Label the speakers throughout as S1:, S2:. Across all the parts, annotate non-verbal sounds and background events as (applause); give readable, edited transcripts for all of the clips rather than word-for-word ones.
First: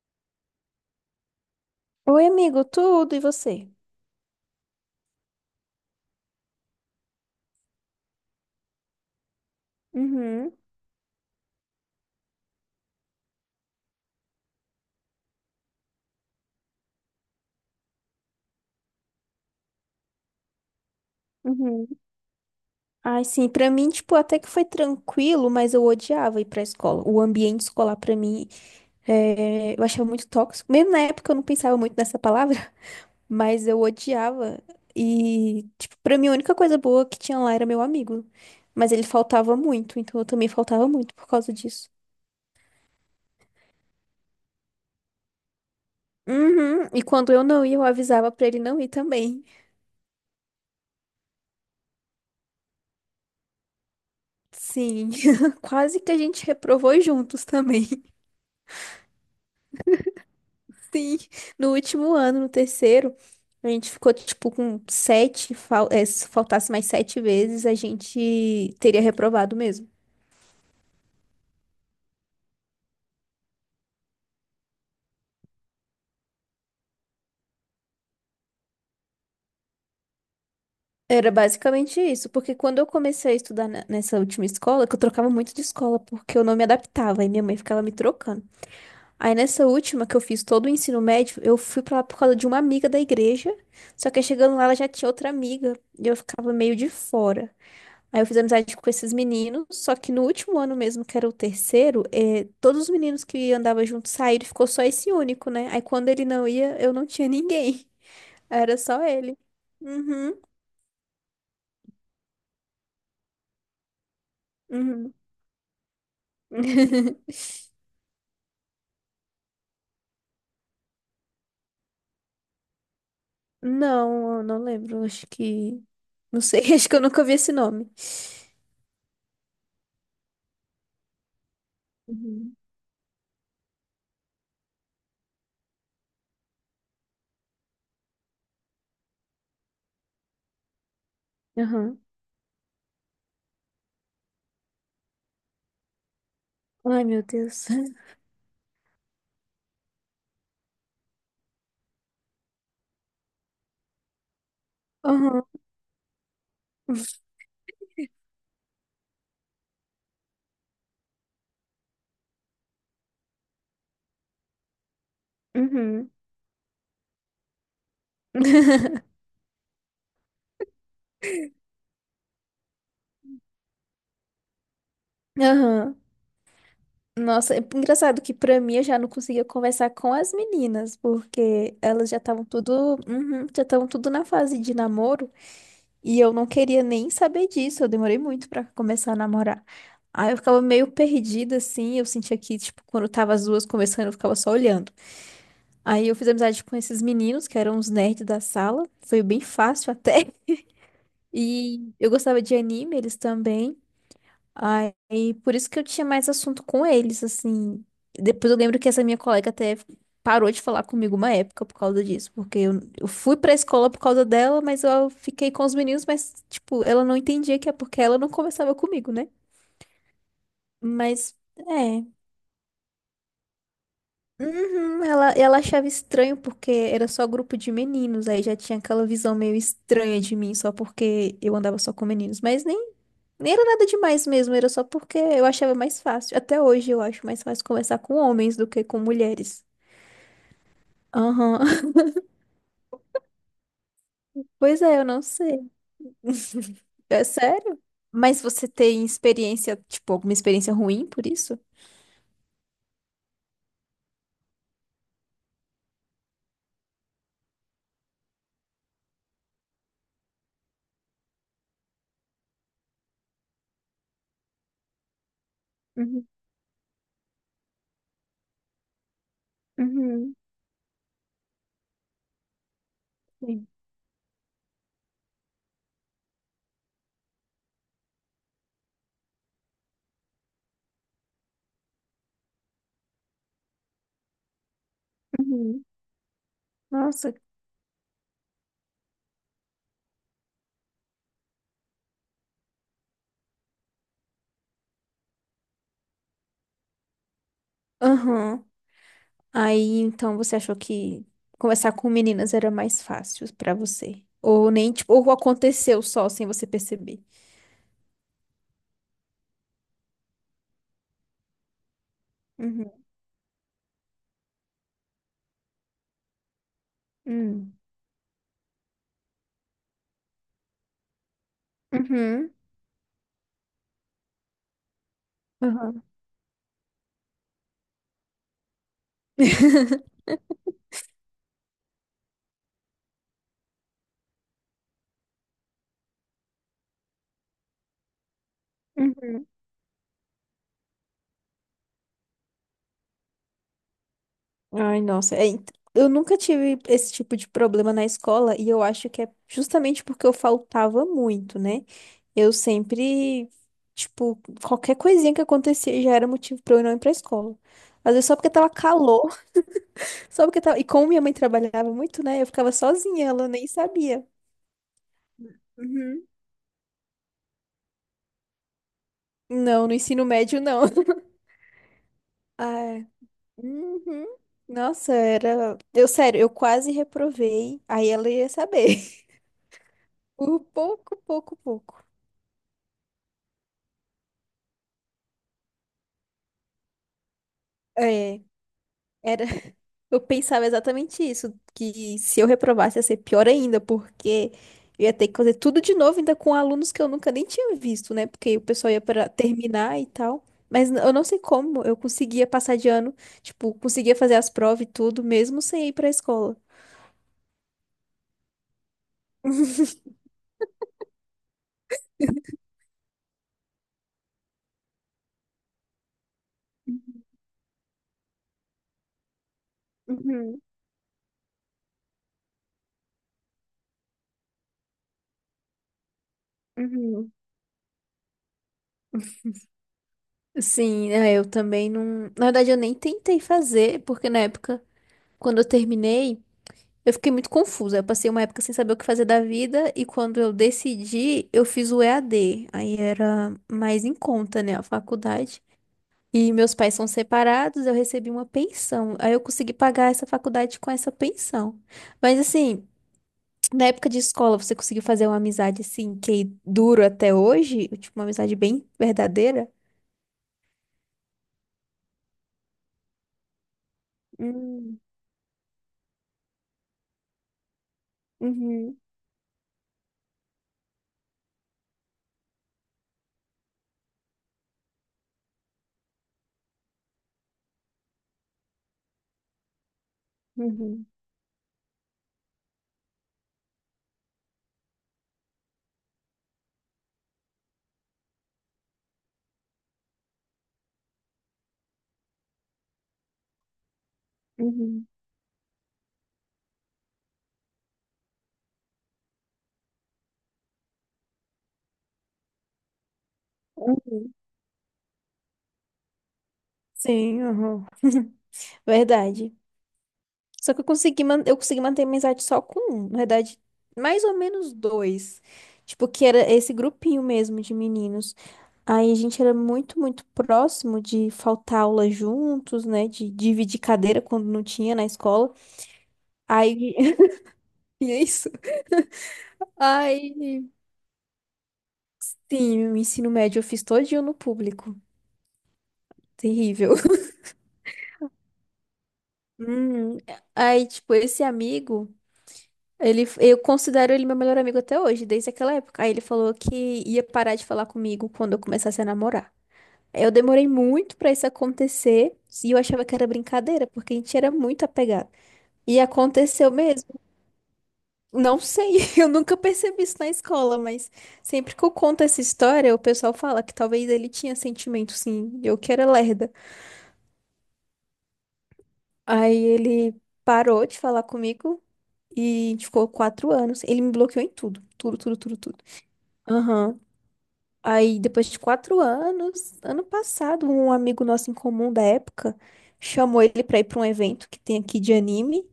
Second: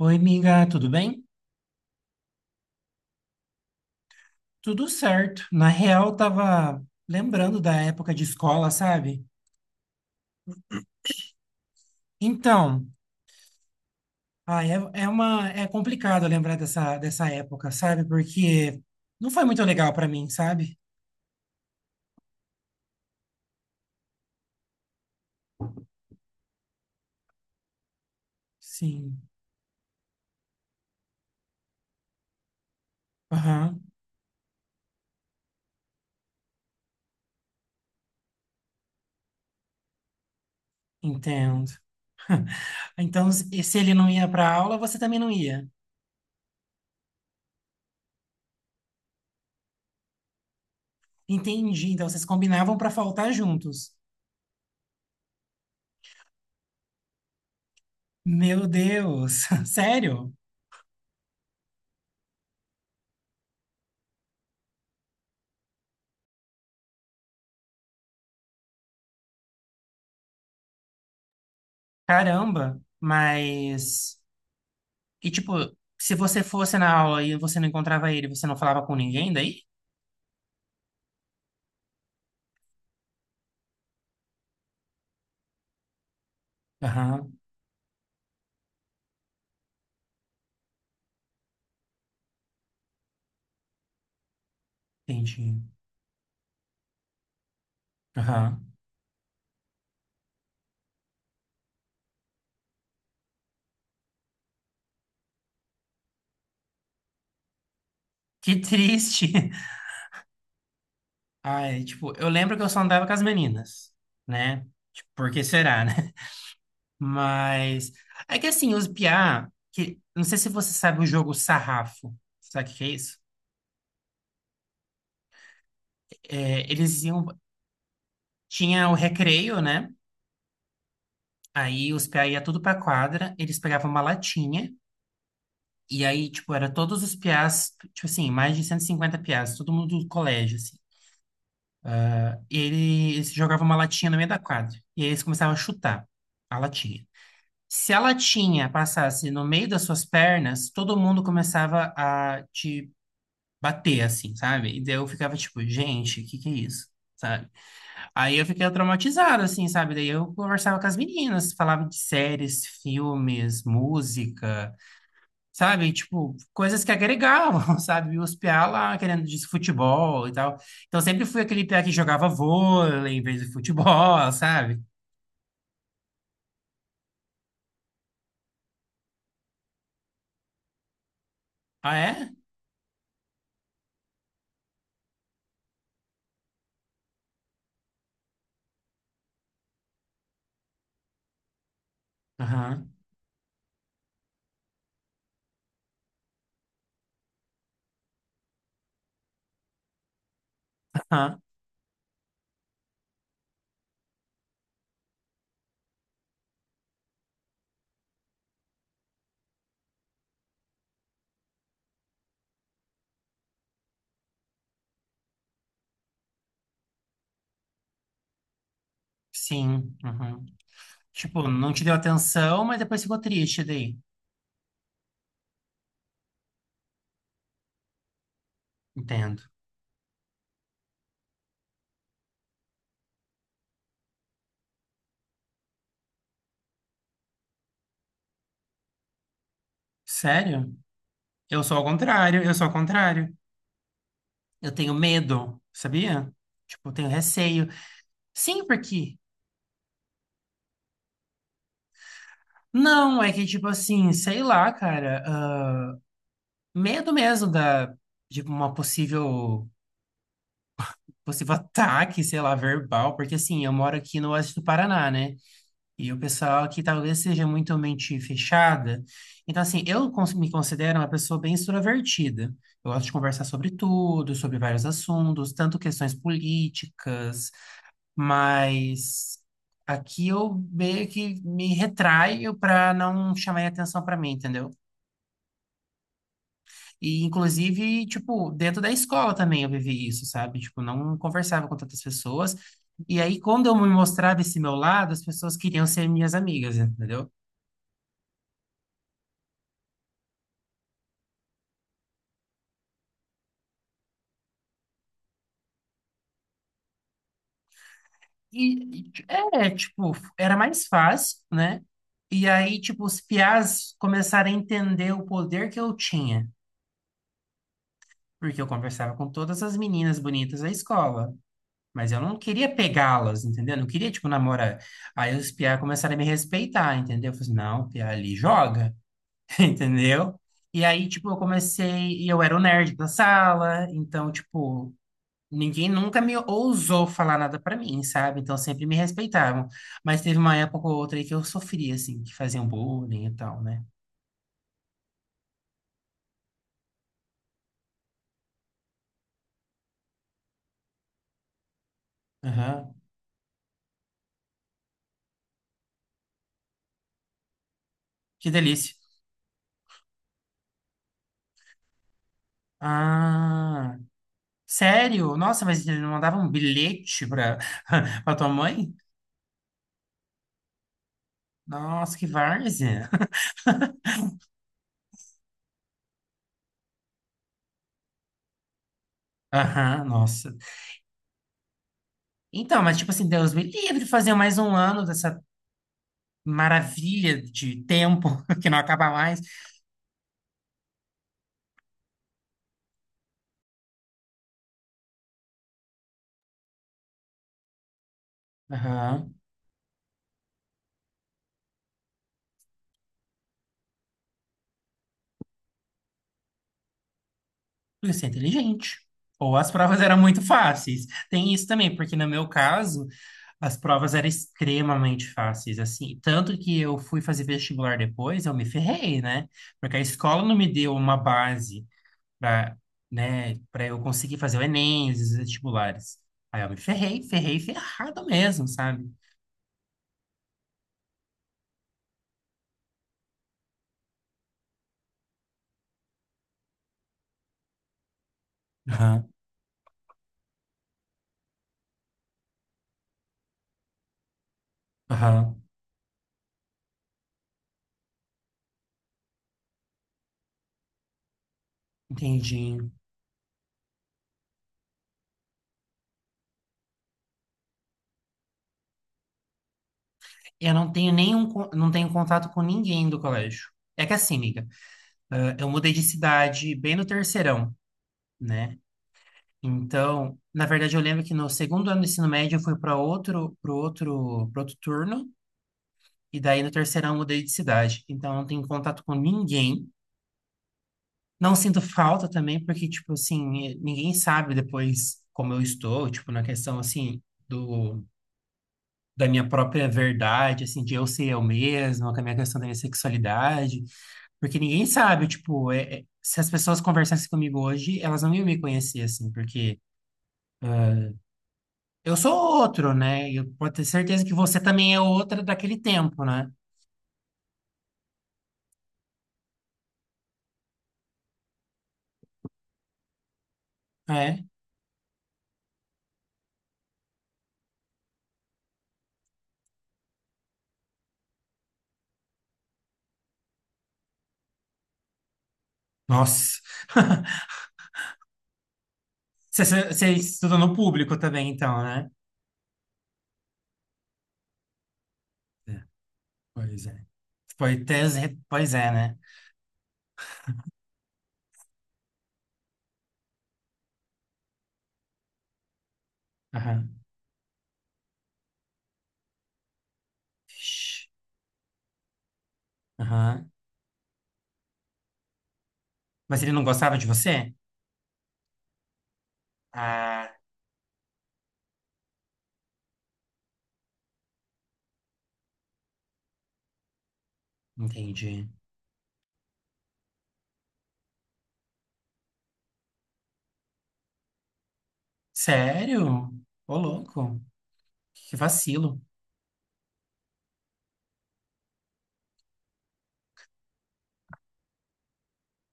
S1: Oi, amiga, tudo bem?
S2: Oi, amigo, tudo e você?
S1: Tudo certo. Na real, tava lembrando da época de escola, sabe?
S2: Uhum,
S1: Então, ah, é, é uma é complicado lembrar dessa época, sabe? Porque não foi muito legal pra mim, sabe?
S2: uhum. Ai, sim, pra mim, tipo, até que foi tranquilo, mas eu odiava ir pra escola. O ambiente escolar, pra mim,
S1: Sim.
S2: eu achava muito tóxico. Mesmo na época eu não pensava muito nessa palavra, (laughs) mas eu
S1: Aham,
S2: odiava. E, tipo, pra mim a única coisa boa que tinha lá era meu amigo. Mas ele faltava muito, então eu também faltava muito por causa
S1: entendo.
S2: disso.
S1: (laughs) Então, se ele não ia pra aula, você também não ia.
S2: Uhum, e quando eu não ia, eu avisava pra ele não ir também.
S1: Entendi. Então, vocês combinavam pra faltar juntos.
S2: Sim, (laughs) quase que a gente reprovou juntos também.
S1: Meu Deus, (laughs) sério?
S2: Sim, no último ano, no terceiro, a gente ficou tipo com sete, se faltasse mais sete vezes, a gente teria reprovado mesmo.
S1: Caramba. Mas, tipo, se você fosse na aula e você não encontrava ele, você não falava com ninguém daí?
S2: Era basicamente isso, porque quando eu comecei a estudar nessa última escola, que eu trocava muito de escola, porque eu não me adaptava, e
S1: Aham,
S2: minha mãe ficava me trocando. Aí nessa última que eu fiz todo o ensino médio, eu fui pra lá por causa de uma amiga da igreja, só que aí chegando lá ela já tinha outra
S1: entendi.
S2: amiga, e eu ficava meio de fora. Aí eu fiz
S1: Aham.
S2: amizade com esses meninos, só que no último ano mesmo, que era o terceiro, todos os meninos que andava junto saíram, ficou só esse único, né? Aí quando ele não ia, eu não tinha ninguém.
S1: Que
S2: (laughs) Era só
S1: triste.
S2: ele.
S1: (laughs)
S2: Uhum,
S1: Ai, tipo, eu lembro que eu só andava com as meninas, né? Tipo,
S2: uhum.
S1: por que será, né?
S2: (laughs)
S1: Mas é que assim, os piá, que não sei se você sabe o jogo Sarrafo. Sabe o que que é isso?
S2: Não, eu não lembro, acho que. Não sei,
S1: É,
S2: (laughs) acho que eu
S1: eles
S2: nunca
S1: iam
S2: vi esse nome.
S1: tinha o recreio, né? Aí os piá ia
S2: Uhum.
S1: tudo pra quadra, eles pegavam uma latinha. E aí, tipo, era todos os piás, tipo assim, mais de 150 piás, todo mundo do colégio, assim.
S2: Aham.
S1: Eles jogavam uma latinha no meio da quadra. E aí eles começavam a chutar a
S2: Ai,
S1: latinha.
S2: meu Deus.
S1: Se a
S2: (laughs)
S1: latinha passasse no meio das suas pernas, todo mundo começava a te bater, assim, sabe? E daí eu ficava
S2: Aham.
S1: tipo, gente, o que que é isso? Sabe? Aí eu fiquei traumatizado, assim, sabe? Daí eu conversava com as meninas, falava de séries, filmes, música. Sabe?
S2: Uhum.
S1: Tipo, coisas que agregavam, (laughs) sabe? E os PA
S2: (laughs)
S1: lá querendo disso futebol e tal. Então sempre fui aquele PA que jogava vôlei em vez de futebol, (laughs) sabe?
S2: Aham. Nossa, é engraçado que pra mim eu já não conseguia conversar com as meninas, porque
S1: Ah,
S2: elas já
S1: é?
S2: estavam tudo, uhum, já estavam tudo na fase de namoro e eu não queria nem saber disso. Eu demorei muito pra começar a namorar. Aí eu ficava meio perdida assim, eu sentia que tipo
S1: Aham,
S2: quando tava as duas conversando, eu ficava só olhando. Aí eu fiz amizade com esses meninos que eram os nerds da sala, foi bem fácil até. (laughs)
S1: aham,
S2: E eu gostava de anime, eles também. Aí, por isso que eu tinha mais assunto com eles, assim. Depois eu lembro que essa minha colega até parou de falar comigo uma época por causa disso, porque eu fui pra escola por causa dela, mas eu fiquei com os meninos, mas, tipo, ela não entendia que é porque ela não conversava comigo, né?
S1: sim, aham.
S2: Mas,
S1: Tipo, não te deu
S2: é.
S1: atenção, mas depois ficou triste daí.
S2: Uhum, ela achava estranho porque era só grupo de meninos, aí já tinha aquela visão
S1: Entendo.
S2: meio estranha de mim, só porque eu andava só com meninos, mas nem era nada demais mesmo, era só porque eu achava mais fácil. Até hoje eu acho mais fácil conversar com homens do que com mulheres.
S1: Sério?
S2: Aham.
S1: Eu sou ao
S2: (laughs)
S1: contrário, eu sou ao contrário. Eu
S2: Pois
S1: tenho
S2: é, eu não sei.
S1: medo, sabia?
S2: (laughs)
S1: Tipo, eu tenho
S2: É
S1: receio.
S2: sério? Mas
S1: Sim,
S2: você tem
S1: porque...
S2: experiência, tipo, alguma experiência ruim por isso?
S1: Não, é que tipo assim, sei lá, cara. Medo mesmo da de uma possível (laughs) ataque, sei lá, verbal, porque assim, eu moro aqui no oeste do Paraná, né? E o
S2: Uhum,
S1: pessoal aqui talvez seja muito mente fechada. Então assim, eu
S2: uhum,
S1: me considero uma pessoa bem extrovertida. Eu gosto de conversar
S2: sim.
S1: sobre tudo, sobre vários assuntos, tanto questões políticas, mas aqui eu meio que me retraio para não chamar atenção para mim, entendeu?
S2: Uhum.
S1: E,
S2: Nossa.
S1: inclusive, tipo, dentro da escola também eu vivi isso, sabe? Tipo, não conversava com tantas pessoas. E aí, quando eu me mostrava esse meu lado, as pessoas queriam ser minhas amigas, entendeu?
S2: Aham. Aí, então, você achou que conversar com meninas era mais fácil pra você? Ou nem, tipo, ou aconteceu só sem você perceber?
S1: E, e, tipo, era mais fácil, né? E aí,
S2: Uhum.
S1: tipo, os piás começaram a entender o poder que eu tinha.
S2: Hum.
S1: Porque eu conversava com todas as meninas bonitas da escola. Mas eu não
S2: Uhum.
S1: queria pegá-las, entendeu? Eu não queria, tipo, namorar. Aí os piá
S2: Aham.
S1: começaram a me respeitar, entendeu? Eu falei, assim, não, o piá ali joga. (laughs) Entendeu? E aí, tipo, eu comecei, e eu era o nerd da sala, então, tipo, ninguém nunca me ousou falar nada pra mim, sabe? Então, sempre me
S2: Uhum.
S1: respeitavam. Mas teve uma época ou outra aí que eu sofria, assim, que faziam bullying e tal, né?
S2: Ai, nossa. É, eu nunca tive esse tipo de problema na escola e eu acho que é justamente porque eu faltava muito, né? Eu
S1: Aham.
S2: sempre, tipo, qualquer coisinha que acontecia já era motivo pra eu não ir pra escola. Às vezes só
S1: Que
S2: porque tava
S1: delícia.
S2: calor. Só porque tava... E como minha mãe trabalhava muito, né? Eu ficava sozinha, ela nem
S1: Ah,
S2: sabia.
S1: sério? Nossa, mas eles não
S2: Uhum.
S1: mandavam um bilhete pra, (laughs) pra tua mãe?
S2: Não, no ensino médio não. (laughs)
S1: Nossa, que
S2: Ah, é.
S1: várzea.
S2: Uhum. Nossa, era. Eu, sério, eu quase reprovei. Aí ela ia saber.
S1: (laughs) Aham,
S2: (laughs)
S1: nossa.
S2: Por pouco, pouco, pouco.
S1: Então, mas tipo assim, Deus me livre de fazer mais um ano dessa maravilha de tempo
S2: É,
S1: (laughs) que não acaba mais.
S2: era. Eu pensava exatamente isso, que se eu reprovasse ia ser pior ainda, porque eu ia ter que fazer tudo de novo, ainda com alunos que eu nunca nem tinha visto, né? Porque o pessoal ia para
S1: Aham.
S2: terminar e tal. Mas eu não sei como, eu conseguia passar de ano, tipo, conseguia fazer as provas e tudo, mesmo sem ir pra escola.
S1: Porque você é inteligente. Ou as
S2: (laughs)
S1: provas eram muito fáceis. Tem isso também, porque no meu caso, as provas eram extremamente fáceis, assim. Tanto que eu fui fazer vestibular depois, eu me ferrei, né? Porque a escola não
S2: Uhum,
S1: me deu uma base para, né, para eu conseguir fazer o Enem, os vestibulares. Aí eu me ferrei,
S2: uhum.
S1: ferrei, ferrado mesmo, sabe?
S2: Sim, é, eu também não. Na verdade, eu nem tentei fazer, porque na época, quando eu terminei. Eu fiquei muito confusa. Eu passei uma época sem saber o que fazer
S1: Aham,
S2: da vida e quando eu decidi, eu fiz o EAD. Aí era mais em conta, né, a
S1: aham,
S2: faculdade. E meus pais são separados, eu recebi uma pensão. Aí eu consegui pagar essa faculdade com essa pensão. Mas
S1: entendi.
S2: assim, na época de escola, você conseguiu fazer uma amizade assim que dura até hoje? Tipo, uma amizade bem verdadeira?
S1: Eu não tenho nenhum, não tenho contato com ninguém do colégio. É que assim, amiga,
S2: Hum,
S1: ah, eu mudei de cidade bem no terceirão, né?
S2: uhum,
S1: Então, na verdade, eu lembro que no segundo ano do ensino médio eu fui para outro, para outro turno, e daí no terceirão eu mudei de cidade. Então, eu não tenho contato com ninguém.
S2: uhum,
S1: Não sinto falta também, porque, tipo assim, ninguém sabe depois como eu estou, tipo, na questão, assim, do da minha própria verdade, assim, de eu ser eu mesma, com a minha questão da minha sexualidade, porque ninguém
S2: uhum,
S1: sabe, tipo, se as pessoas conversassem comigo hoje, elas não iam me conhecer, assim, porque eu sou outro, né? E eu posso ter certeza
S2: uhum.
S1: que você também é outra daquele tempo, né?
S2: Sim, uhum. (laughs) Verdade. Só que eu consegui manter a amizade só com um, na verdade, mais ou
S1: É.
S2: menos dois. Tipo, que era esse grupinho mesmo de meninos. Aí a gente era muito, muito próximo de faltar aula juntos, né? De dividir cadeira quando não tinha na escola.
S1: Nossa.
S2: Aí, (laughs)
S1: (laughs)
S2: e é isso.
S1: Você, você
S2: Aí,
S1: estuda no público também, então, né?
S2: sim, o ensino médio eu fiz todinho no público.
S1: É, pois
S2: Terrível.
S1: é.
S2: (laughs)
S1: Pois é, né?
S2: Hum, aí, tipo, esse amigo. Ele, eu considero ele meu melhor amigo até hoje, desde aquela época. Aí ele falou
S1: Aham.
S2: que ia parar de falar comigo quando eu começasse a namorar. Eu demorei
S1: Ixi.
S2: muito pra isso acontecer e eu achava que era
S1: Aham.
S2: brincadeira, porque a gente era muito apegado. E
S1: Mas ele não
S2: aconteceu
S1: gostava de
S2: mesmo.
S1: você?
S2: Não sei, (laughs) eu nunca percebi isso na
S1: Ah,
S2: escola, mas sempre que eu conto essa história, o pessoal fala que talvez ele tinha sentimento, sim, eu que era lerda.
S1: entendi.
S2: Aí ele parou de falar comigo e a gente ficou 4 anos. Ele me bloqueou em tudo, tudo, tudo, tudo, tudo.
S1: Sério? Ô,
S2: Aham.
S1: louco.
S2: Aí,
S1: Que
S2: depois de quatro
S1: vacilo.
S2: anos, ano passado, um amigo nosso em comum da época chamou ele pra ir pra um evento que tem aqui de anime.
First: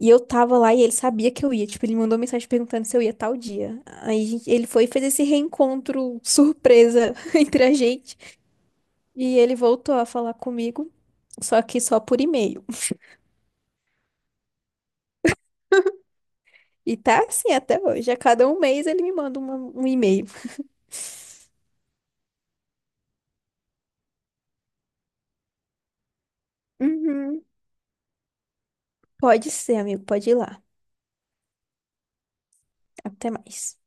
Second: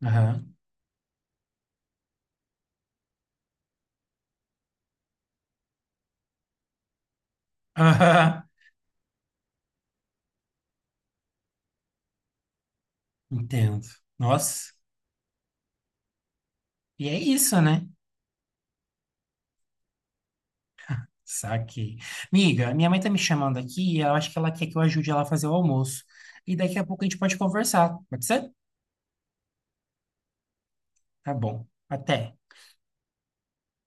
S2: E eu
S1: Aham.
S2: tava lá e ele sabia que eu ia. Tipo, ele mandou mensagem perguntando se eu ia tal dia. Aí ele foi e fez esse reencontro surpresa (laughs) entre a
S1: (laughs)
S2: gente.
S1: Aham.
S2: E ele voltou a falar comigo, só que só por e-mail.
S1: Entendo. Nossa.
S2: E
S1: E é
S2: tá assim
S1: isso,
S2: até
S1: né?
S2: hoje. A cada um mês ele me manda um e-mail.
S1: Saquei. Miga, minha mãe tá me chamando aqui e eu acho que ela quer que eu ajude ela a fazer o almoço. E daqui a pouco a gente pode
S2: Uhum.
S1: conversar. Pode ser?
S2: Pode ser, amigo, pode ir lá.
S1: Tá bom. Até.
S2: Até mais.